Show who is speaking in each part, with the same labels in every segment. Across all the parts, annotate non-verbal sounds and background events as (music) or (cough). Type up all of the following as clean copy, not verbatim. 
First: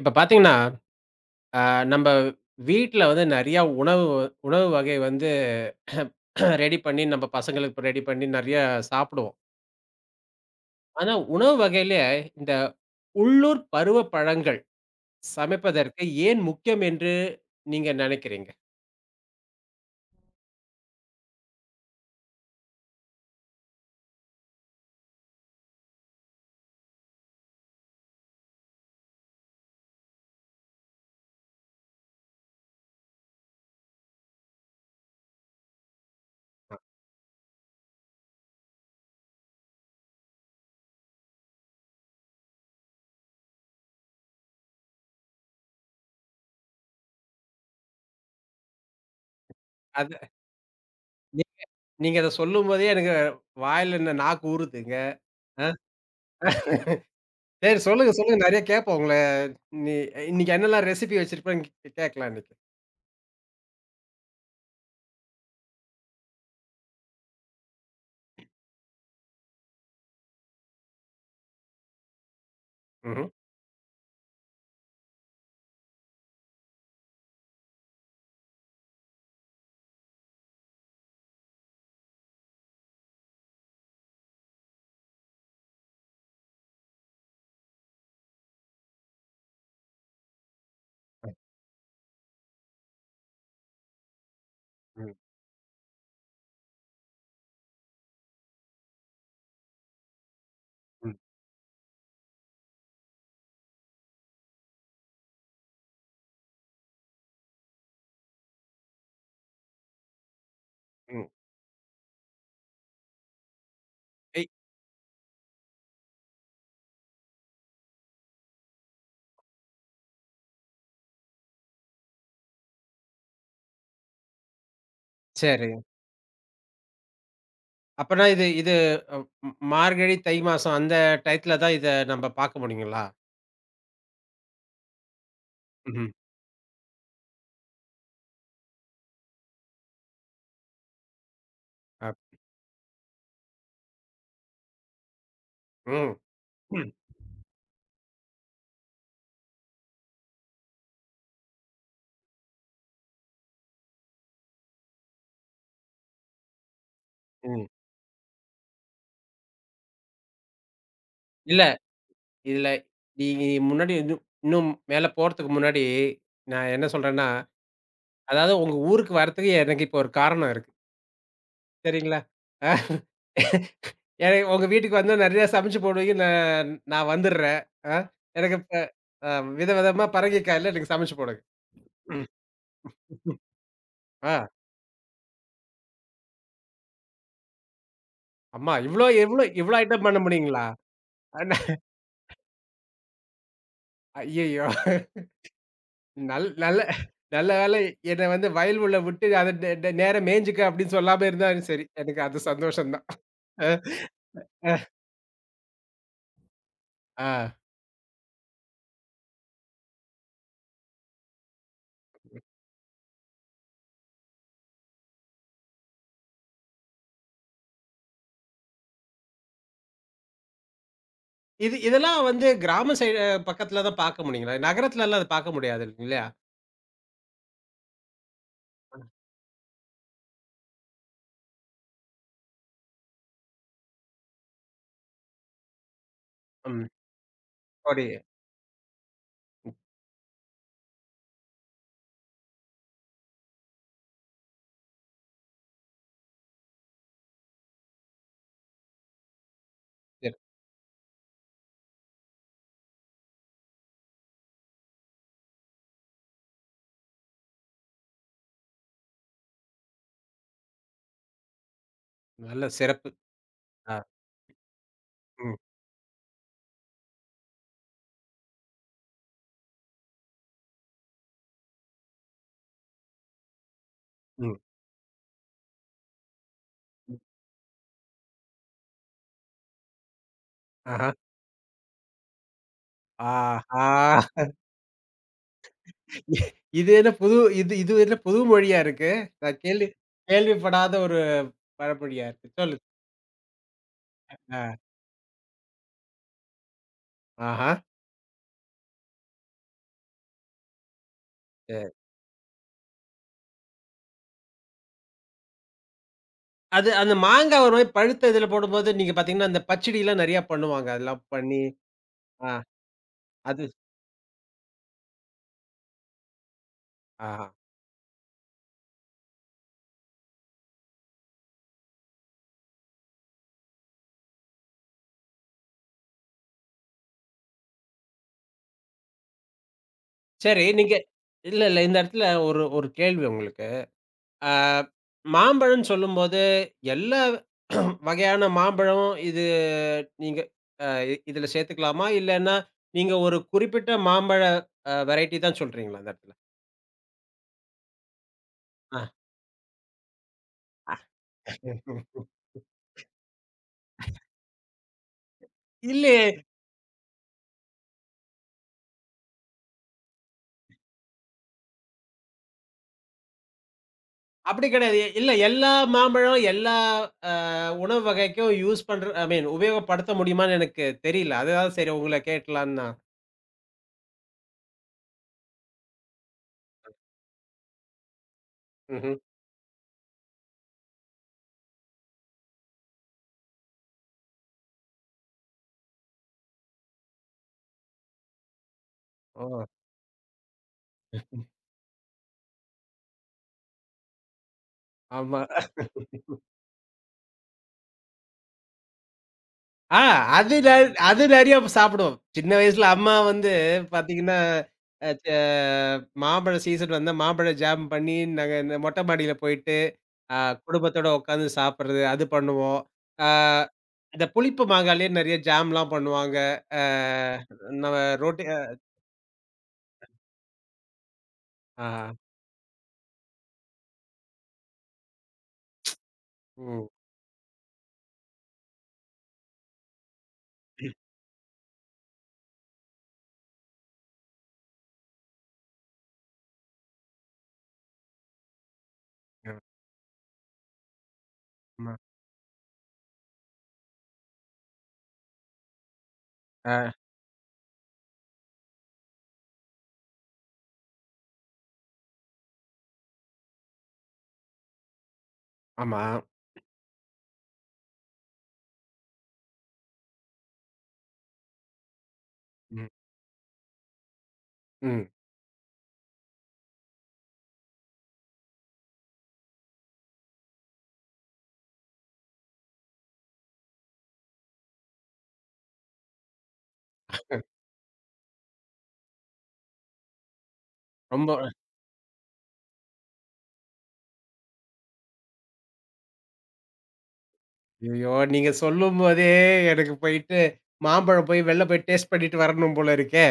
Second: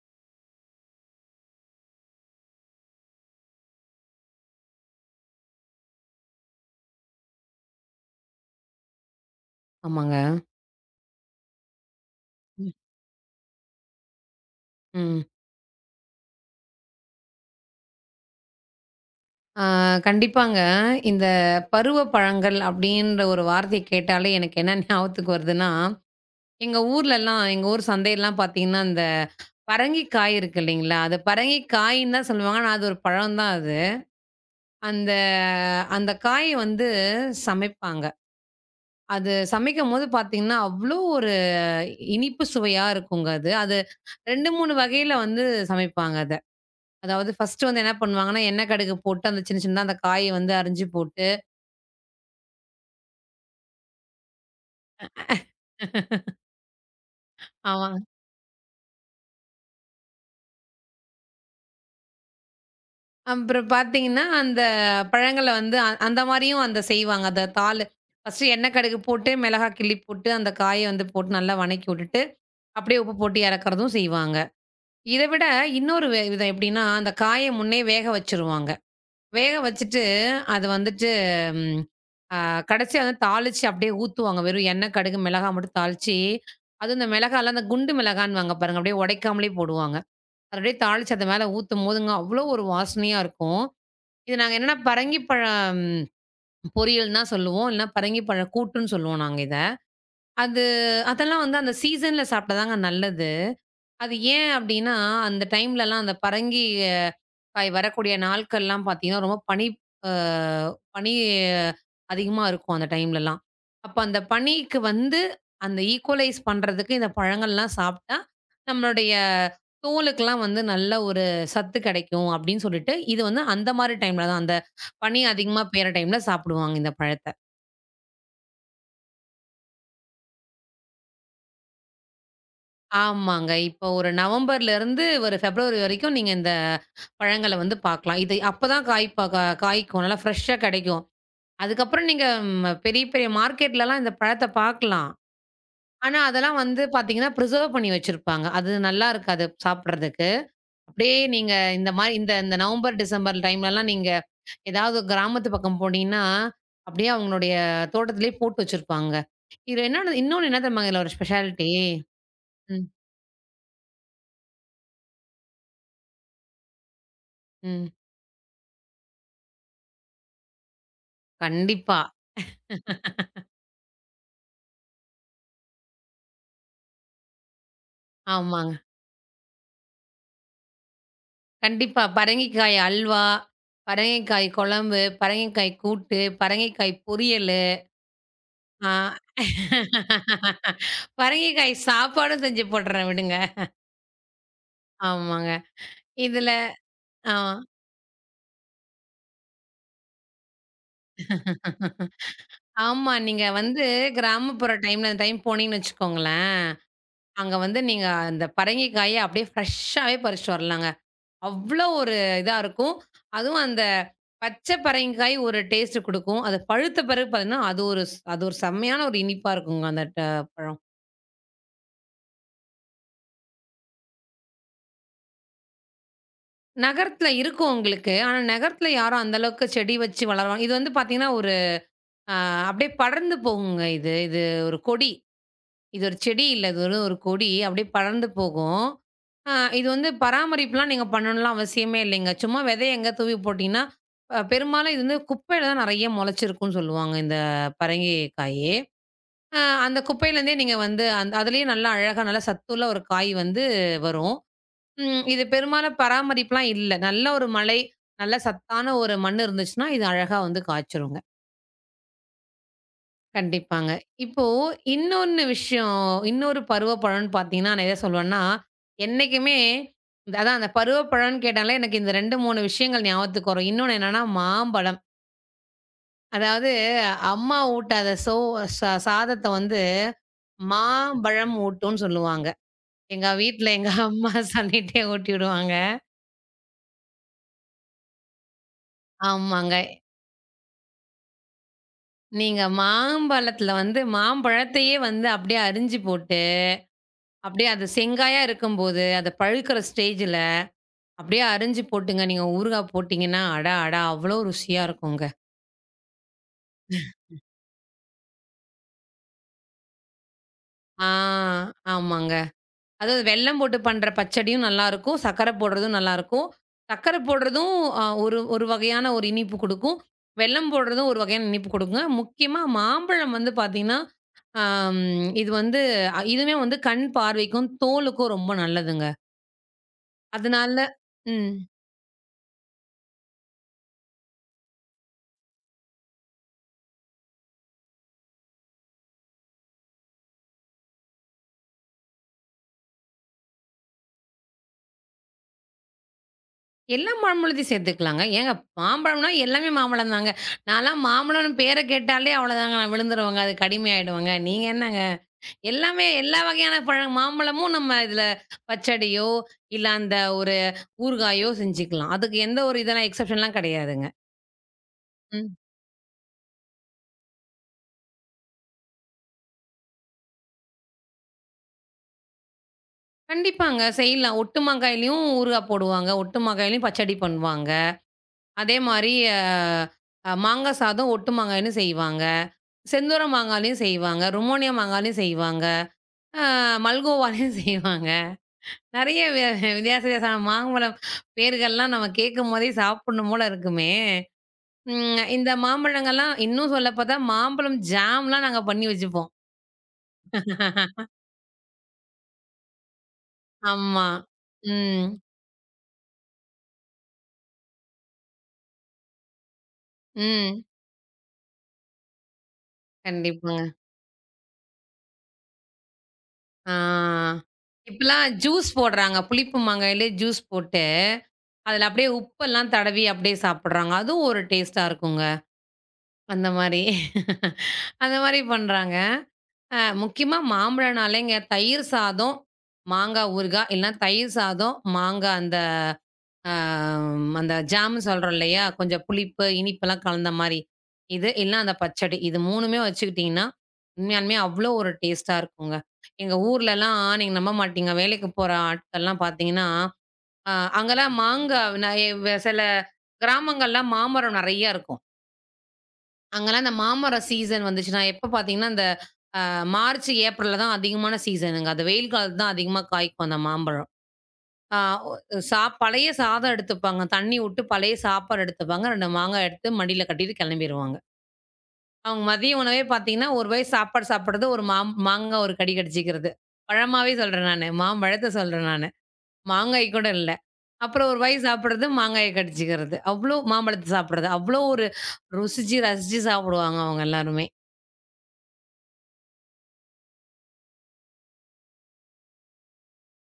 Speaker 1: இப்ப பார்த்தீங்கன்னா, அ நம்ப வீட்ல வந்து நெறையா உணவு உணவு வகை வந்து (clears throat) ரெடி பண்ணி நம்ம பசங்களுக்கு ரெடி பண்ணி நெறையா சாப்பிடுவோம்.
Speaker 2: ஆமாங்க.
Speaker 1: ஆனா, உணவு வகையில இந்த
Speaker 2: ம்.
Speaker 1: உள்ளூர் பருவ பழங்கள்
Speaker 2: ம்.
Speaker 1: சமைப்பதற்கு ஏன் முக்கியம் என்று நீங்க நெனைக்கிறீங்க?
Speaker 2: ஆ கண்டிப்பாங்க. இந்த பருவ பழங்கள் அப்டின்ற ஒரு வார்த்தைய கேட்டாலே எனக்கு என்ன ஞாபகத்துக்கு வருதுன்னா, எங்க ஊர் சந்தையெல்லாம் பார்த்தீங்கன்னா, அந்த பரங்கிக்காய் இருக்கு இல்லைங்களா? அது பரங்கிக்காயின்னு தான் சொல்லுவாங்க. ஆனா அது ஒரு பழம் தான் அது. அந்த அந்த காய் வந்து சமைப்பாங்க. அது சமைக்கும்போது பார்த்தீங்கன்னா, அவ்ளோ ஒரு இனிப்பு சுவையா இருக்குங்க அது. அது 2, 3 வகையில வந்து சமைப்பாங்க அது. அதாவது ஃபர்ஸ்ட்டு வந்து என்ன பண்ணுவாங்கன்னா, எண்ணெய் கடுகு போட்டு அந்த சின்ன சின்னதா அந்த
Speaker 1: அது
Speaker 2: காய வந்து அரிஞ்சு போட்டு
Speaker 1: நீ நீங்க அத சொல்லும்போதே எனக்கு வாயில என்ன நாக்கு ஊறுதுங்க. அ சரி
Speaker 2: ஆமா.
Speaker 1: சொல்லுங்க, சொல்லுங்க. நெறைய கேட்போம் உங்கள. நீ இன்னைக்கு என்னலாம் ரெசிபி வச்சிருப்பேன்னு கேட்கலாம் இன்னைக்கு.
Speaker 2: அப்புறம் பார்த்தீங்கன்னா, அந்த பழங்கள வந்து அந்த மாரியும் அந்த செய்வாங்க. அந்த தாளு ஃபர்ஸ்ட்டு எண்ணெய் கடுகு போட்டு, மிளகாய் கிள்ளி போட்டு, அந்த காய வந்து போட்டு நல்லா வணக்கி விட்டுட்டு, அப்படியே உப்பு
Speaker 1: ம்ஹ்ம்.
Speaker 2: போட்டு இறக்குறதும் செய்வாங்க. இத விட இன்னொரு விதம் எப்படின்னா, அந்த காய முன்னே வேக வச்சுருவாங்க. வேக வச்சுட்டு, அது வந்துட்டு ம் ஆ கடைசியா வந்து தாளிச்சு அப்படியே ஊத்துவாங்க. வெறும் எண்ணெய், கடுகு, மிளகாய் மட்டும் தாளிச்சு, அதுவும் இந்த மிளகாய்லாம் அந்த குண்டு மிளகான்னுவாங்க பாருங்க. அப்படியே உடைக்காமலே போடுவாங்க. அது அப்படியே தாளிச்சு அது மேல ஊத்தும்போதுங்க, அவ்வளோ ஒரு வாசனையா இருக்கும். இது நாங்க என்னன்னா
Speaker 1: ம்,
Speaker 2: பரங்கிப்பழம் பொரியல் தான் சொல்லுவோம். இல்லன்னா பரங்கிப்பழம் கூட்டுன்னு சொல்லுவோம் நாங்க இத. அது
Speaker 1: ம்,
Speaker 2: அதெல்லாம் வந்து அந்த சீசன்ல சாப்பிட்டா தாங்க நல்லது. அது ஏன் அப்டின்னா, அந்த டைம்லலாம் அந்த பரங்கி அ காய் வரக்கூடிய நாட்கள்லாம் பார்த்தீங்கன்னா, ரொம்ப பனி அ பனி
Speaker 1: ம்.
Speaker 2: அதிகமா இருக்கும் அந்த டைம்லலாம். அப்ப அந்த
Speaker 1: எய்
Speaker 2: பனிக்கு வந்து அந்த ஈக்குவலைஸ் பண்றதுக்கு இந்த பழங்கள்லாம் சாப்ட்டா, நம்மளுடைய தோலுக்கெல்லாம் வந்து நல்ல ஒரு சத்து கெடைக்கும் அப்டின்னு சொல்லிட்டு, இது வந்து அந்த மாரி டைம்ல தான், அந்த பனி அதிகமா
Speaker 1: சரி.
Speaker 2: பெய்ற டைம்ல சாப்பிடுவாங்க இந்த பழத்த.
Speaker 1: அப்பன்னா இது இது அ ம் மார்கழி, தை மாசம் அந்த டயத்துல தான் இத நம்ப பாக்க முடியுங்களா?
Speaker 2: ஆமாங்க. இப்போ ஒரு நவம்பர்லருந்து ஒரு பிப்ரவரி
Speaker 1: ம்ஹ்ம்.
Speaker 2: வரைக்கும் நீங்க இந்த பழங்கள வந்து பார்க்கலாம். இது அப்பதான் காய்ப்பா கா காய்க்கும். நல்லா ஃப்ரெஷ்ஷா கெடைக்கும். அதுக்கப்புறம்
Speaker 1: அப்
Speaker 2: நீங்க பெரிய, பெரிய மார்க்கெட்லலாம் இந்த பழத்த பார்க்கலாம்.
Speaker 1: ம்.
Speaker 2: ஆனா, அதெல்லாம் வந்து
Speaker 1: ம்.
Speaker 2: பார்த்தீங்கன்னா, பிரிசர்வ் பண்ணி வச்சிருப்பாங்க. அது நல்லா இருக்காது சாப்பிடுறதுக்கு. அப்படியே நீங்க இந்த மாரி இந்த இந்த நவம்பர், டிசம்பர் டைம்லலாம் நீங்க ஏதாவது கிராமத்து பக்கம் போனீங்கன்னா, அப்படியே அவங்களுடைய
Speaker 1: ம்.
Speaker 2: தோட்டத்திலேயே போட்டு வச்சிருப்பாங்க. இது என்னோட இன்னொன்னு என்ன தெரியுமாங்க இதுல ஒரு
Speaker 1: இல்ல
Speaker 2: ஸ்பெஷாலிட்டி?
Speaker 1: இதுல
Speaker 2: ம்,
Speaker 1: நீங்க முன்னாடி இன்னும் இன்னும் மேல போறதுக்கு முன்னாடி, நான் என்ன சொல்றேன்னா,
Speaker 2: ம்.
Speaker 1: அதாவது உங்க ஊருக்கு வரத்துக்கு எனக்கு இப்போ ஒரு காரணம் இருக்கு.
Speaker 2: கண்டிப்பா.
Speaker 1: சரிங்களா? அ ஏன்னா உங்க வீட்டுக்கு வந்தா நெறையா சமைச்சு போடுவீங்க. நான் நான் வந்துடுறேன். அ எனக்கு இப்ப
Speaker 2: ஆமாங்க.
Speaker 1: அ விதவிதமா பரங்கிக்காய்ல எனக்கு சமைச்சு போடுங்க.
Speaker 2: கண்டிப்பா.
Speaker 1: ம்.
Speaker 2: பரங்கிக்காய் அல்வா,
Speaker 1: ஆ
Speaker 2: பரங்கிக்காய் குழம்பு, பரங்கிக்காய் கூட்டு, பரங்கிக்காய் பொரியலு.
Speaker 1: அம்மா
Speaker 2: ஆ
Speaker 1: இவ்ளோ இவ்ளோ இவ்ளோ ஐட்டம் பண்ண முடியுங்களா?
Speaker 2: பரங்கிக்காய் சாப்பாடும் செஞ்சு போடுறேன் விடுங்க.
Speaker 1: ஐயய்யோ!
Speaker 2: ஆமாங்க. இதுல
Speaker 1: நல்ல
Speaker 2: ஆ.
Speaker 1: நல்ல வேளை என்ன வந்து வயல் உள்ள விட்டு அத நே நே நேரா மேய்ஞ்சுக்க அப்படின்னு சொல்லாம இருந்தாரு சரி. எனக்கு அது சந்தோஷம் தான்.
Speaker 2: ஆமா. நீங்க
Speaker 1: அ,
Speaker 2: வந்து கிராமப்புற
Speaker 1: அ,
Speaker 2: டைம்ல அந்த டைம் போனீங்கன்னு வச்சுக்கோங்களேன்,
Speaker 1: ஆ.
Speaker 2: அங்க வந்து நீங்க அந்த பரங்கிக்காய அப்படியே ஃப்ரெஷ்ஷாவே பறிச்சுட்டு வரலாங்க. அவ்ளோ ஒரு இதா இருக்கும். அதுவும் அந்த பச்சை பரங்கிக்காய் ஒரு டேஸ்ட் குடுக்கும். அது பழுத்த பிறகு பார்த்தீங்கன்னா, அது ஒரு செம்மையான ஒரு இனிப்பா இருக்குங்க அந்த பழம்.
Speaker 1: இதெல்லாம் வந்து கிராம சைடு பக்கத்துல தான் பார்க்க முடியுங்களா? நகரத்துலலாம் அத பார்க்க முடியாது இல்லையா?
Speaker 2: நகரத்துல இருக்கும் உங்களுக்கு. ஆனா நகரத்துல யாரும் அந்த அளவுக்கு செடி வச்சு வளர்வாங்க. இது வந்து பார்த்தீங்கன்னா, ஒரு அ அப்படியே படர்ந்து போகுங்க இது. இது ஒரு கொடி. இது ஒரு செடி இல்ல. இது
Speaker 1: ம்.
Speaker 2: வெறும் ஒரு கொடி. அப்படியே
Speaker 1: சரி.
Speaker 2: படர்ந்து போகும். அ இது வந்து பராமரிப்புலாம் நீங்க பண்ணணும்லாம் அவசியமே இல்லைங்க. சும்மா விதைய எங்க தூவி போட்டீங்கன்னா, பெரும்பாலும் இது வந்து குப்பையில தான் நெறைய மொளச்சிருக்கும்ன்னு சொல்லுவாங்க, இந்த பரங்கி காயி. அ அந்த
Speaker 1: சரி.
Speaker 2: குப்பையிலேருந்தே நீங்க வந்து அந்த அதிலேயே நல்லா அழகா நல்லா சத்துள்ள ஒரு காய் வந்து வரும். இது பெரும்பாலும் பராமரிப்புலாம் இல்ல. நல்ல ஒரு மழை, நல்ல சத்தான ஒரு மண் இருந்துச்சுன்னா, இது அழகா வந்து காய்ச்சிருங்க.
Speaker 1: நல்ல சிறப்பு.
Speaker 2: கண்டிப்பாங்க.
Speaker 1: ஆ.
Speaker 2: இப்போ இன்னொன்னு
Speaker 1: ம்.
Speaker 2: விஷயம், இன்னொரு பருவ பழம்ன்னு பார்த்தீங்கன்னா, நான் எத சொல்லுவேன்னா, என்னைக்குமே அதான் அந்த பருவ பழம்ன்னு கேட்டாலே எனக்கு இந்த 2, 3 விஷயங்கள் ஞாபகத்துக்கு வரும். இன்னொன்னு என்னன்னா
Speaker 1: ம்.
Speaker 2: மாம்பழம். அதாவது
Speaker 1: ம்.
Speaker 2: அம்மா ஊட்டாத சோ ச சாதத்த வந்து
Speaker 1: ஆஹா.
Speaker 2: மாம்பழம் ஊட்டும்ன்னு சொல்லுவாங்க. எங்க வீட்ல எங்க
Speaker 1: ஆஹா!
Speaker 2: அம்மா (laughs) சொல்லிட்டே ஊட்டி விடுவாங்க.
Speaker 1: இ இது என்ன புது இது இது என்ன புது மொழியா இருக்கு? நான்
Speaker 2: ஆமாங்க.
Speaker 1: கேள்விப்படாத ஒரு பழமொழியா இருக்கு.
Speaker 2: நீங்க
Speaker 1: சொல்லு.
Speaker 2: மாம்பழத்துல வந்து
Speaker 1: ஆ.
Speaker 2: மாம்பழத்தையே வந்து அப்படியே அரிஞ்சு போட்டு, அப்படியே
Speaker 1: ஆஹா.
Speaker 2: அது செங்காயா இருக்கும்போது, அது பழுக்கிற ஸ்டேஜ்ல அப்படியே அரிஞ்சு போட்டுங்க. நீங்க ஊறுகாய் போட்டீங்கன்னா, அடா! அடா! அவ்ளோ ருசியா இருக்குங்க.
Speaker 1: அது அந்த மாங்காய் ஒரு மாரி பழுத்த இதில போடும்போது, நீங்க பார்த்தீங்கன்னா, அந்த பச்சடிலாம் நெறையா பண்ணுவாங்க.
Speaker 2: ஆ,
Speaker 1: அதெல்லாம் பண்ணி
Speaker 2: ஆமாங்க.
Speaker 1: ஆ
Speaker 2: அதாவது வெல்லம்
Speaker 1: அது
Speaker 2: போட்டு பண்ற பச்சடியும் நல்லாருக்கும். சர்க்கரை போடுறதும் நல்லாருக்கும். சர்க்கரை
Speaker 1: ஆஹா.
Speaker 2: போடுறதும் ஒரு ஒரு வகையான ஒரு இனிப்பு குடுக்கும். வெல்லம் போடுறதும் ஒரு வகையான இனிப்பு குடுக்குங்க. முக்கியமா மாம்பழம் வந்து பாத்தீங்கன்னா, அம் இது வந்து இதுவுமே வந்து கண் பார்வைக்கும், தோலுக்கும் ரொம்ப நல்லதுங்க.
Speaker 1: சரி
Speaker 2: அதனால
Speaker 1: நீங்க
Speaker 2: ம்.
Speaker 1: இல்ல, இல்ல. இந்த இடத்துல ஒரு ஒரு கேள்வி உங்களுக்கு. ஆ மாம்பழம்ன்னு சொல்லும்போது, எல்லா வகையான மாம்பழம் இது நீங்க அ இதில சேர்த்துக்கலாமா? இல்லன்னா, நீங்க ஒரு குறிப்பிட்ட மாம்பழ வெரைட்டி தான் சொல்றீங்களா இந்த இடத்துல?
Speaker 2: எல்லா மாம்பழத்தையும் சேர்த்துக்கலாங்க. ஏங்க
Speaker 1: ஆ.
Speaker 2: மாம்பழம்னா எல்லாமே மாம்பழம் தாங்க. நான்லாம் மாம்பழம்னு பேர கேட்டாலே அவ்வளோதாங்க நான் விழுந்துருவேங்க. அது கடிமையாயிடுவேங்க. நீங்க என்னங்க? எல்லாமே
Speaker 1: இல்லையே!
Speaker 2: எல்லா வகையான பழம் மாம்பழமும் நம்ம இதில பச்சடியோ, இல்ல அந்த ஒரு ஊறுகாயோ செஞ்சுக்கலாம். அதுக்கு எந்த ஒரு இதெல்லாம் எக்செப்ஷன்லாம் கிடையாதுங்க.
Speaker 1: அப்படி கிடையாது. இல்ல
Speaker 2: ம்.
Speaker 1: எல்லா மாம்பழம், எல்லா அ உணவு வகைக்கும் யூஸ் பண்ற ஐ மீன் உபயோகப்படுத்த முடியுமான்னு எனக்கு தெரியல. அதுதான் சரி உங்கள கேட்கலான்னு நான்.
Speaker 2: கண்டிப்பாங்க செய்யலாம். ஒட்டு மாங்காய்லயும் ஊறுகாய் போடுவாங்க. ஒட்டு மாங்காய்லயும் பச்சடி பண்ணுவாங்க. அதே மாரி
Speaker 1: ம்ஹ்ம்.
Speaker 2: அ அ மாங்கா சாதம் ஒட்டு மாங்காய்ன்னு செய்வாங்க. செந்தூர மாங்காய்லயும் செய்வாங்க. ருமோனியா மாங்காய்லயும் செய்வாங்க. ஆ மல்கோவாலயும் (laughs) செய்வாங்க. நெறைய
Speaker 1: ஓ!
Speaker 2: வித்தியாசமான மாம்பழம் பேர்கள்லாம் நம்ம கேட்கும்போதே சாப்பிடணும் போல இருக்குமே!
Speaker 1: ஆமா.
Speaker 2: இந்த மாம்பழங்கள்லாம் இன்னும் சொல்ல பார்த்தா, மாம்பழம் ஜாம்லாம் நாங்க பண்ணி வச்சுப்போம்.
Speaker 1: ஆ அது நெ
Speaker 2: (laughs)
Speaker 1: அது நெறைய சாப்பிடுவோம். சின்ன வயசுல அம்மா வந்து
Speaker 2: ஆமா.
Speaker 1: பார்த்தீங்கன்னா,
Speaker 2: ம்.
Speaker 1: அ ச மாம்பழ சீசன் வந்தா மாம்பழ ஜாம் பண்ணி நாங்க இந்த மொட்டை மாடியில போயிட்டு, அ
Speaker 2: ம்.
Speaker 1: குடும்பத்தோட உட்காந்து சாப்பிடுறது, அது பண்ணுவோம். ஆ
Speaker 2: கண்டிப்பாங்க.
Speaker 1: இந்த புளிப்பு மாங்காயிலயே நெறைய ஜாம்லாம் பண்ணுவாங்க.
Speaker 2: ஆ.
Speaker 1: அ நம்ம
Speaker 2: இப்பலாம்
Speaker 1: ரோட்டி.
Speaker 2: ஜூஸ் போடுறாங்க. புளிப்பு மாங்காயிலே ஜூஸ் போட்டு, அதுல அப்படியே
Speaker 1: ஆ.
Speaker 2: உப்பெல்லாம் தடவி அப்படியே சாப்பிடுறாங்க. அதுவும் ஒரு டேஸ்ட்டா இருக்குங்க. அந்த மாரி.
Speaker 1: ம்.
Speaker 2: (laughs) அந்த மாரி பண்றாங்க. முக்கியமா மாம்பழம்னாலேங்க தயிர் சாதம், மாங்காய் ஊறுகாய், இல்லன்னா தயிர் சாதம், மாங்காய் அந்த அ அந்த ஜாம்ன்னு சொல்றோம் இல்லையா? கொஞ்சம் புளிப்பு,
Speaker 1: ம்,
Speaker 2: இனிப்பெல்லாம் கலந்த மாரி. இது இல்லன்னா அந்த
Speaker 1: ஆமா.
Speaker 2: பச்சடி. இது 3மே வச்சுக்கிட்டீங்கன்னா, உண்மையாலுமே அவ்ளோ ஒரு டேஸ்ட்டா இருக்குங்க. எங்க
Speaker 1: அ
Speaker 2: ஊர்லலாம் நீங்க நம்ப மாட்டீங்க. வேலைக்கு போற ஆட்கள்லாம் பார்த்தீங்கன்னா, அ அங்கலாம் மாங்கா ந எ சில கிராமங்கள்லாம் மாமரம் நெறையா இருக்கும்.
Speaker 1: ஆமா.
Speaker 2: அங்கலாம் இந்த மாமரம் சீசன் வந்துச்சுன்னா, எப்ப பார்த்தீங்கன்னா, இந்த அ மார்ச், ஏப்ரல்ல தான் அதிகமான சீசனுங்க. அது வெயில் காலத்துல தான் அதிகமா
Speaker 1: ம்,
Speaker 2: காய்க்கும் அந்த மாம்பழம். ஆ
Speaker 1: ம்.
Speaker 2: ஒ சா பழைய சாதம் எடுத்துப்பாங்க. தண்ணி விட்டு பழைய சாப்பாடு எடுத்துப்பாங்க. 2 மாங்காய் எடுத்து மடியில கட்டிட்டு கெளம்பிருவாங்க. அவங்க மதிய உணவே பார்த்தீங்கன்னா, ஒரு வாய் சாப்பாடு சாப்பிடுறது, ஒரு மாங்காய் ஒரு கடி கடிச்சிக்கிறது. பழமாவே சொல்றேன் நானு. மாம்பழத்த சொல்றேன் நானு. மாங்காய் கூட இல்ல. அப்புறம் ஒரு
Speaker 1: ரொம்ப
Speaker 2: வாய் சாப்பிடுறது, மாங்காய கடிச்சிக்கிறது. அவ்ளோ மாம்பழத்த சாப்பிடுறது. அவ்ளோ ஒரு ருசிச்சு, ரசிச்சு சாப்பிடுவாங்க அவங்க எல்லாருமே.
Speaker 1: ஐயயோ! நீங்க சொல்லும்போதே எனக்கு போயிட்டு மாம்பழம் போய் வெளில போய் டேஸ்ட் பண்ணிட்டு வரணும் போல இருக்கே!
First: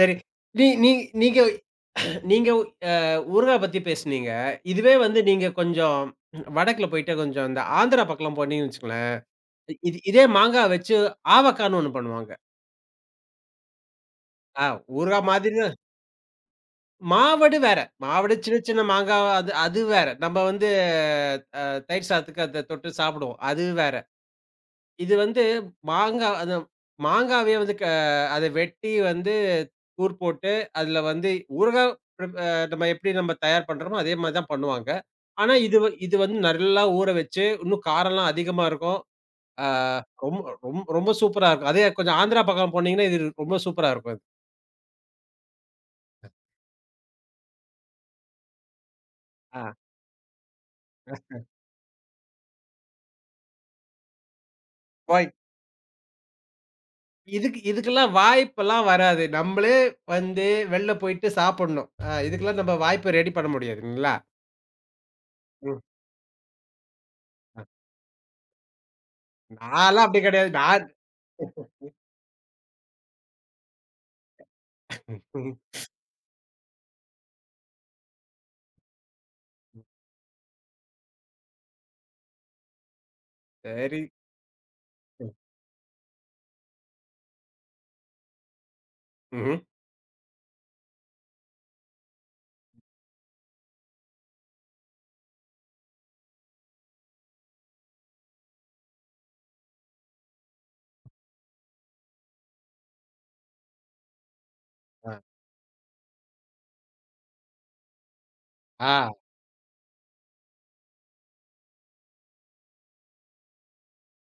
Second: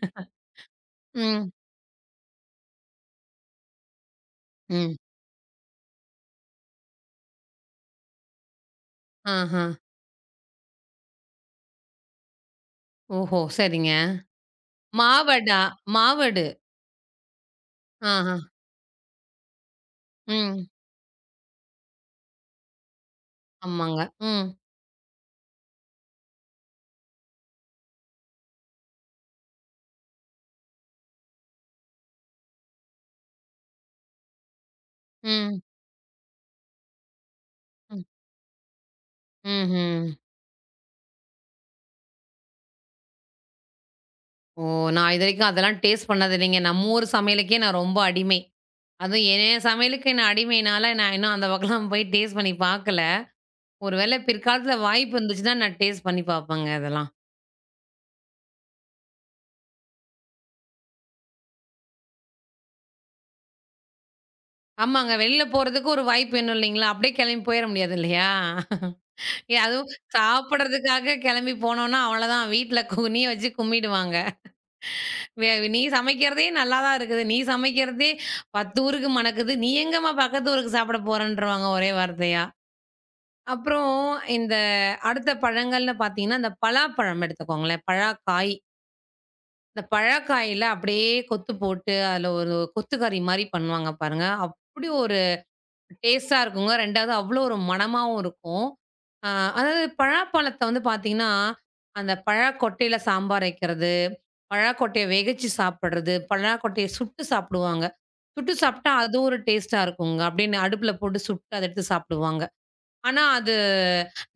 Speaker 1: சரி. நீ நீ நீங்க
Speaker 2: ம்.
Speaker 1: நீங்க அ ஊறுகாய் பத்தி பேசுனீங்க. இதுவே
Speaker 2: ம்.
Speaker 1: வந்து நீங்க கொஞ்சம் வடக்குல போயிட்டு கொஞ்சம் இந்த ஆந்திரா பக்கம்லாம் போனீங்கன்னு வச்சுக்கோங்களேன்.
Speaker 2: ஆஹா.
Speaker 1: இதே மாங்காய் வச்சு ஆவக்கான்னு ஒண்ணு பண்ணுவாங்க.
Speaker 2: ஓஹோ! சரிங்க.
Speaker 1: ஆ ஊறுகாய் மாதிரி
Speaker 2: மாவடா?
Speaker 1: தான்
Speaker 2: மாவடு.
Speaker 1: மாவடு வேற. மாவடு
Speaker 2: ஆஹா.
Speaker 1: சின்ன சின்ன மாங்காவா அது அது வேற. நம்ம
Speaker 2: ம்.
Speaker 1: வந்து அ தயிர் சாதத்துக்கு அத தொட்டு சாப்பிடுவோம். அது வேற.
Speaker 2: ஆமாங்க. ம்.
Speaker 1: இது வந்து மாங்கா அது மாங்காவே வந்து அத வெட்டி வந்து தூர் போட்டு, அதுல வந்து ஊறுகாய் பிரிப் அ நம்ம எப்படி நம்ம தயார் பண்றோமோ, அதே மாரி தான் பண்ணுவாங்க. ஆனா
Speaker 2: ம்.
Speaker 1: இது வந்து நல்லா ஊற வச்சு, இன்னும்
Speaker 2: ம்.
Speaker 1: காரம்லாம் அதிகமா இருக்கும். ஆ
Speaker 2: ம்ஹ்ம்.
Speaker 1: ரொம்ப ரொம்ப சூப்பரா இருக்கும். அதே கொஞ்சம் ஆந்திரா பக்கம் போனீங்கன்னா, இது ரொம்ப சூப்பரா இருக்கும். இது.
Speaker 2: ஓ! நான் இதுவரைக்கும் அதெல்லாம் டேஸ்ட் பண்ணதில்லைங்க. நம்ம ஊர் சமையலுக்கே நான் ரொம்ப அடிமை. அதுவும் என்
Speaker 1: ஆ.
Speaker 2: சமையலுக்கு நான் அடிமைனால, நான் இன்னும் அந்த பக்கம்லாம் போய் டேஸ்ட் பண்ணி பார்க்கல. ஒரு வேள பிற்காலத்துல வாய்ப்பு
Speaker 1: வாய்
Speaker 2: இருந்துச்சுன்னா, நான் டேஸ்ட் பண்ணி பார்ப்பேங்க அதெல்லாம்.
Speaker 1: இதுக்கு வாய்ப்பெல்லாம் வராது. நம்மளே வந்து வெளில போயிட்டு சாப்பிடணும். இதுக்கெல்லாம் நம்ம வாய்ப்பு ரெடி பண்ண முடியாதுங்களா?
Speaker 2: ஆமாங்க. வெளில
Speaker 1: ம்.
Speaker 2: போறதுக்கு ஒரு வாய்ப்பு வேணும் இல்லைங்களா? அப்படியே கிளம்பி போயிற முடியாது இல்லையா? அதுவும்
Speaker 1: நான்லாம் அப்படி கிடையாது. நான்
Speaker 2: சாப்பிடறதுக்காக கிளம்பி போனோம்னா, அவ்வளோதான். வீட்ல குனிய வச்சு கும்பிடுவாங்க. வே
Speaker 1: ம்.
Speaker 2: நீ சமைக்கிறதே நல்லா தான் இருக்குது. நீ சமைக்கிறதே 10 ஊருக்கு மணக்குது. நீ எங்கம்மா பக்கத்து ஊருக்கு சாப்பிட போறன்ருவாங்க ஒரே வார்த்தையா. அப்புறம்
Speaker 1: சரி.
Speaker 2: இந்த அடுத்த
Speaker 1: ம்.
Speaker 2: பழங்கள்னு பார்த்தீங்கன்னா, இந்த பலாப்பழம் எடுத்துக்கோங்களேன். பலாக்காய்.
Speaker 1: ம்ஹ்ம்.
Speaker 2: இந்த பலாக்காயில அப்படியே கொத்து போட்டு, அதில ஒரு கொத்துக்கறி மாரி பண்ணுவாங்க பாருங்க. அப்படி ஒரு டேஸ்ட்டா இருக்குங்க. 2வது அவ்ளோ ஒரு மணமாவும் இருக்கும். அ அதாவது பலாப்பழத்த வந்து பார்த்தீங்கன்னா, அந்த பழாக்கொட்டையில சாம்பார் வைக்கிறது, பழாக்கொட்டைய
Speaker 1: ஆ.
Speaker 2: வேகச்சு சாப்பிடுறது, பழாக்கொட்டைய சுட்டு சாப்பிடுவாங்க. சுட்டு சாப்பிட்டா
Speaker 1: ஆ.
Speaker 2: அது ஒரு டேஸ்ட்டா இருக்குங்க. அப்படியே அடுப்புல போட்டு சுட்டு அத எடுத்து சாப்பிடுவாங்க. ஆனா அது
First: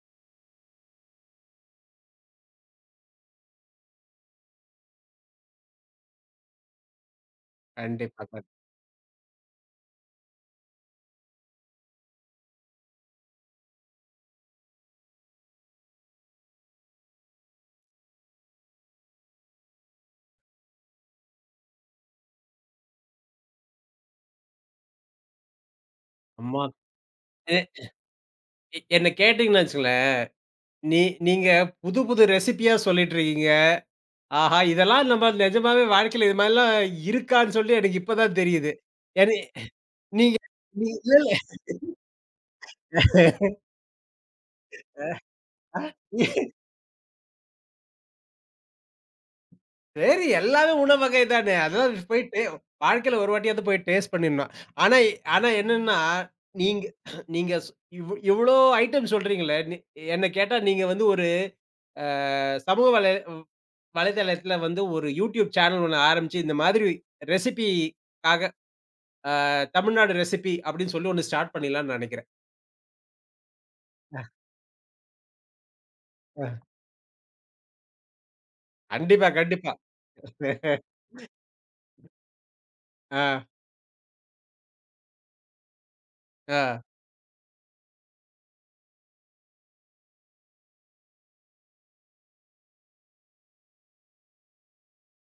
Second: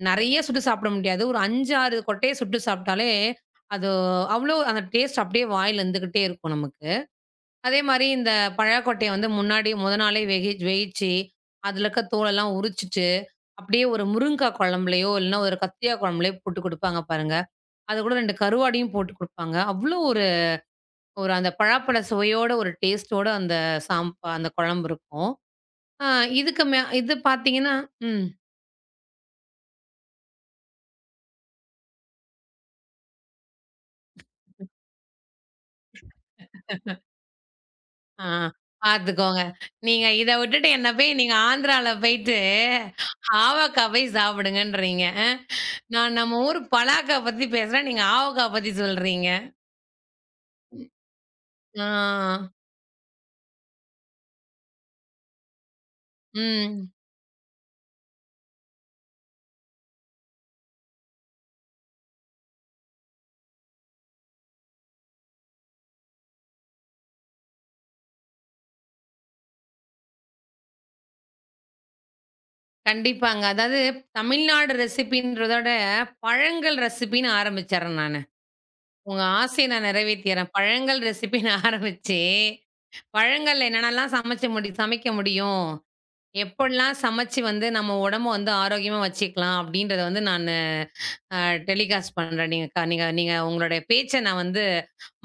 Speaker 2: நெறைய சுட்டு சாப்பிட முடியாது. ஒரு 5, 6 கொட்டைய சுட்டு சாப்பிட்டாலே, அது அவ்ளோ அந்த டேஸ்ட் அப்படியே வாயில இருந்துகிட்டே இருக்கும் நமக்கு. அதே மாரி
Speaker 1: கண்டிப்பா.
Speaker 2: இந்த பழக்கொட்டைய வந்து முன்னாடி மொத நாளே வேவிச்சு, அதுல இருக்க தோலெல்லாம் உரிச்சுட்டு, அப்படியே ஒரு முருங்கா குழம்புலயோ, இல்லன்னா ஒரு கத்திரியா குழம்புலயோ போட்டு குடுப்பாங்க பாருங்க. அது கூட 2 கருவாடையும் போட்டு குடுப்பாங்க. அவ்ளோ ஒரு ஒரு அந்த பழாப்பழ சுவையோட, ஒரு டேஸ்ட்டோட அந்த சாம்பா அந்த குழம்பு இருக்கும். ஆ
Speaker 1: அம்மா
Speaker 2: இது
Speaker 1: எ
Speaker 2: பார்த்தீங்கன்னா ம்.
Speaker 1: என்ன கேட்டீங்கன்னு வச்சுக்கங்களேன், நீ நீங்க புது புது ரெசிபியா சொல்லிட்டு இருக்கீங்க. ஆஹா! இதெல்லாம் நம்ம நிஜமாவே வாழ்க்கையில இது மாரிலாம் இருக்கான்னு சொல்லி எனக்கு இப்ப
Speaker 2: ஆ
Speaker 1: தான் தெரியுது. ஏன்னா
Speaker 2: பார்த்துக்கோங்க. நீங்க இத
Speaker 1: நீங்க
Speaker 2: விட்டுட்டு
Speaker 1: நீ
Speaker 2: என்ன
Speaker 1: இல்ல,
Speaker 2: போய்
Speaker 1: இல்ல.
Speaker 2: நீங்க ஆந்திரால போயிட்டு, ஆவக்காய் போய் சாப்பிடுங்கன்றீங்க. நான் நம்ம ஊர் பலாக்கா பத்தி பேசுறேன். நீங்க ஆவக்கா பத்தி சொல்றீங்க.
Speaker 1: சரி எல்லாமே உணவு வகை தானே. அதெல்லாம் போயிட்டு
Speaker 2: ஆ.
Speaker 1: வாழ்க்கையில ஒரு வாட்டியாவது போய் டேஸ்ட் பண்ணிடணும். ஆனா ஆனா என்னன்னா, நீங்க
Speaker 2: ம்.
Speaker 1: நீங்க ஸ் இவ் இவ்ளோ ஐட்டம் சொல்றீங்களே, என்ன கேட்டா நீங்க வந்து ஒரு சமூக வலைதளத்துல வந்து ஒரு யூடியூப் சேனல் ஒண்ணு ஆரம்பிச்சு, இந்த மாதிரி ரெசிபிக்காக தமிழ்நாடு ரெசிபி அப்படின்னு சொல்லி ஒண்ணு ஸ்டார்ட் பண்ணிடலாம்ன்னு நெனைக்கிறேன்.
Speaker 2: கண்டிப்பாங்க. அதாவது தமிழ்நாடு ரெசிபின்றதோட
Speaker 1: அ.
Speaker 2: பழங்கள் ரெசிபின்னு ஆரம்பிச்சர்றேன் நானு. உங்க
Speaker 1: கண்டிப்பா,
Speaker 2: ஆசைய
Speaker 1: கண்டிப்பா.
Speaker 2: நான் நிறைவேத்திர்றேன். பழங்கள் ரெசிபின்னு ஆரம்பிச்சு,
Speaker 1: ஆ,
Speaker 2: பழங்கள்ல என்னென்னலாம் சமைச்ச முடி சமைக்க முடியும்?
Speaker 1: ஆ,
Speaker 2: எப்படிலாம் சமைச்சு வந்து நம்ம உடம்ப வந்து ஆரோக்கியமா வச்சுக்கலாம்? அப்படின்றத வந்து நானு அ டெலிகாஸ்ட் பண்றேன். நீங்க க நீங்க நீங்க உங்களுடைய பேச்ச நான் வந்து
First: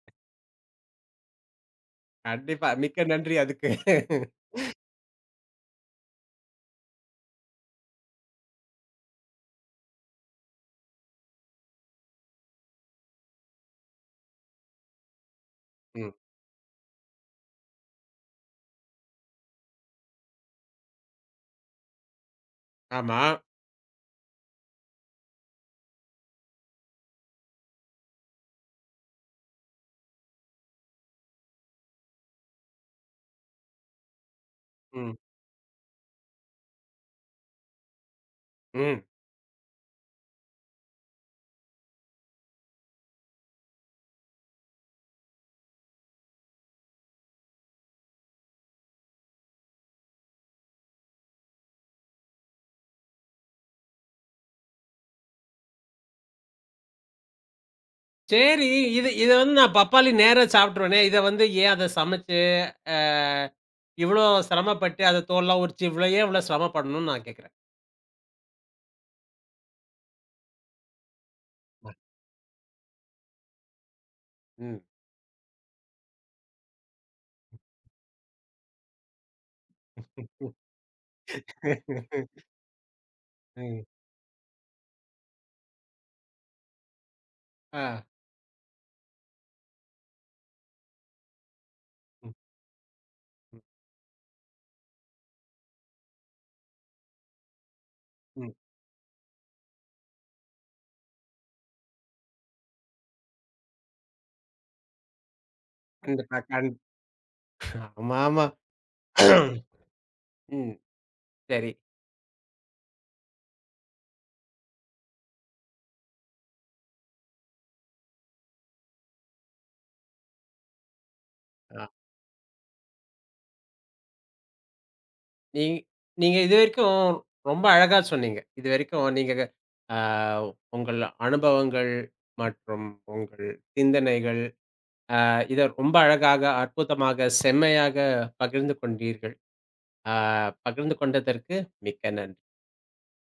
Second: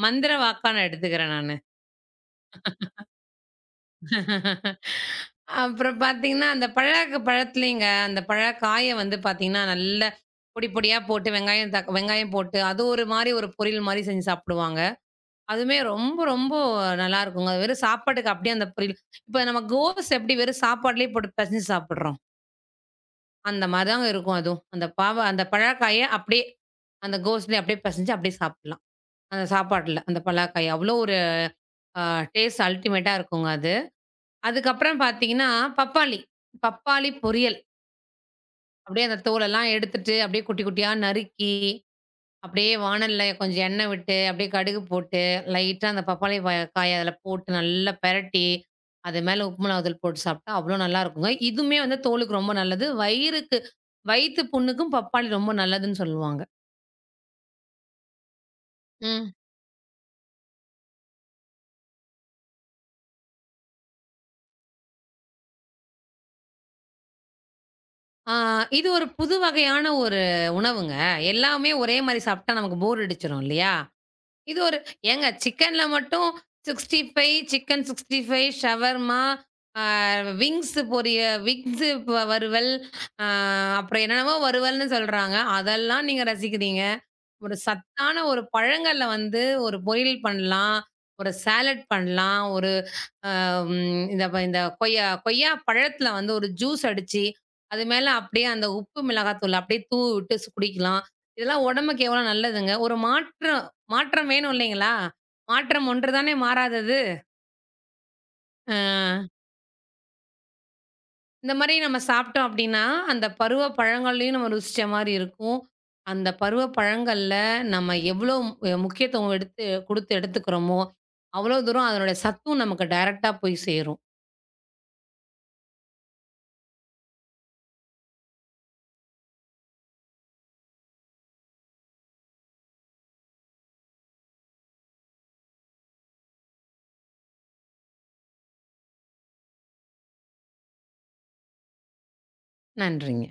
Speaker 2: மந்திர வாக்கா நான் எடுத்துக்கிறேன் நானு.
Speaker 1: கண்டிப்பா. மிக்க நன்றி அதுக்கு.
Speaker 2: அப்புறம் பார்த்தீங்கன்னா, அந்த பழக பழத்துலேங்க, அந்த பழக்காய வந்து பார்த்தீங்கன்னா, நல்ல பொடி பொடியா போட்டு வெங்காயம் போட்டு, அது ஒரு மாரி ஒரு பொரியல் மாரி செஞ்சு சாப்பிடுவாங்க. அதுவுமே
Speaker 1: ம்.
Speaker 2: ரொம்ப ரொம்ப நல்லாருக்குங்க. அது வெறும் சாப்பாட்டுக்கு அப்படியே அந்த பொரியல். இப்ப நம்ம கோஸ் எப்படி வெறும் சாப்பாட்லயே போட்டு பெசஞ்சு சாப்பிடுறோம்,
Speaker 1: ஆமா.
Speaker 2: அந்த மாரி தாங்க இருக்கும் அதுவும். அந்த பழக்காய அப்படியே அந்த கோஸ்லயே அப்படியே பெசஞ்சு அப்படியே சாப்பிடலாம். அந்த சாப்பாட்ல அந்த பலாக்காய். அவ்வளோ ஒரு அ டேஸ்ட் அல்டிமேட்டா இருக்குங்க அது. அதுக்கப்புறம்
Speaker 1: ம்,
Speaker 2: பார்த்தீங்கன்னா, பப்பாளி. பப்பாளி பொரியல்.
Speaker 1: ம்.
Speaker 2: அப்படியே அந்த தோலெல்லாம் எடுத்துட்டு, அப்படியே குட்டி குட்டியா நறுக்கி, அப்படியே வாணல்ல கொஞ்சம் எண்ணெய் விட்டு, அப்படியே கடுகு போட்டு, லைட்டா அந்த பப்பாளி காய அதில போட்டு நல்லா பெரட்டி, அது மேல உப்பு மிளகாய் தூள் போட்டு சாப்பிட்டா அவ்வளோ நல்லாருக்குங்க. இதுவுமே வந்து தோலுக்கு ரொம்ப நல்லது. வயித்து புண்ணுக்கும் பப்பாளி ரொம்ப நல்லதுன்னு சொல்லுவாங்க.
Speaker 1: சரி, இத
Speaker 2: ம்.
Speaker 1: வந்து நான் பப்பாளி நேரா சாப்பிட்டுருவேனே, இத வந்து ஏன் அத சமைச்சு, அ இவ்ளோ சிரமப்பட்டு அத தோல்லாம் உரிச்சு, இவ்ளோ ஏன் இவ்ளோ சிரமப்படணும்னு நான் கேட்கிறேன்.
Speaker 2: ஆ இது ஒரு புது வகையான ஒரு உணவுங்க. எல்லாமே ஒரே மாரி சாப்பிட்டா நமக்கு போர் அடிச்சுரும் இல்லையா? இது ஒரு
Speaker 1: ம்.
Speaker 2: ஏங்க சிக்கன்ல மட்டும் 65 சிக்கன் 65 ஷவர்மா, ஆ
Speaker 1: ம்.
Speaker 2: விங்ஸ் பொரிய விங்ஸ்
Speaker 1: (laughs)
Speaker 2: வறுவல், ஆ
Speaker 1: ம்.
Speaker 2: அப்புறம் என்னென்னவோ வறுவல்ன்னு சொல்றாங்க. அதெல்லாம் நீங்க ரசிக்கிறீங்க. ஒரு
Speaker 1: ஆ.
Speaker 2: சத்தான ஒரு பழங்கள்ல வந்து ஒரு பொரியல் பண்ணலாம். ஒரு சாலட்
Speaker 1: ம்.
Speaker 2: பண்ணலாம். ஒரு ம். இந்த இந்த கொய்யா கொய்யா பழத்தில வந்து ஒரு ஜூஸ் அடிச்சு, அது மேல அப்படியே
Speaker 1: ம்.
Speaker 2: அந்த உப்பு மிளகாத்தூள் அப்படியே தூவி விட்டு குடிக்கலாம். இதெல்லாம் உடம்புக்கு எவ்வளோ நல்லதுங்க. ஒரு மாற்றம் மாற்றம் வேணும் இல்லைங்களா? மாற்றம் ஒன்று தானே
Speaker 1: கண்டிப்பா, கண்டிப்பா.
Speaker 2: மாறாதது.
Speaker 1: ஆமாமா.
Speaker 2: அ
Speaker 1: ம்.
Speaker 2: இந்த
Speaker 1: சரி.
Speaker 2: மாரி நம்ம சாப்பிட்டோம் அப்படின்னா, அந்த பருவ பழங்கள்லயும் நம்ம ருசிச்ச மாரி இருக்கும். அந்த பருவ பழங்கள்ல நம்ம எவ்வளோ முக்கியத்துவம் எடுத்துக்கிறோமோ, அவ்வளோ
Speaker 1: அ
Speaker 2: தூரம் அதனுடைய சத்தும் நமக்கு டைரக்ட்டா போய் சேரும்.
Speaker 1: நீ நீங்க இதுவரைக்கும் ரொம்ப அழகா சொன்னீங்க. இதுவரைக்கும் நீங்க அ உங்கள் அனுபவங்கள் மற்றும் உங்கள் சிந்தனைகள் இத ரொம்ப அழகாக, அற்புதமாக, செம்மையாக பகிர்ந்து கொண்டீர்கள். அ பகிர்ந்து கொண்டதற்கு மிக்க நன்றி.
Speaker 2: நன்றிங்க.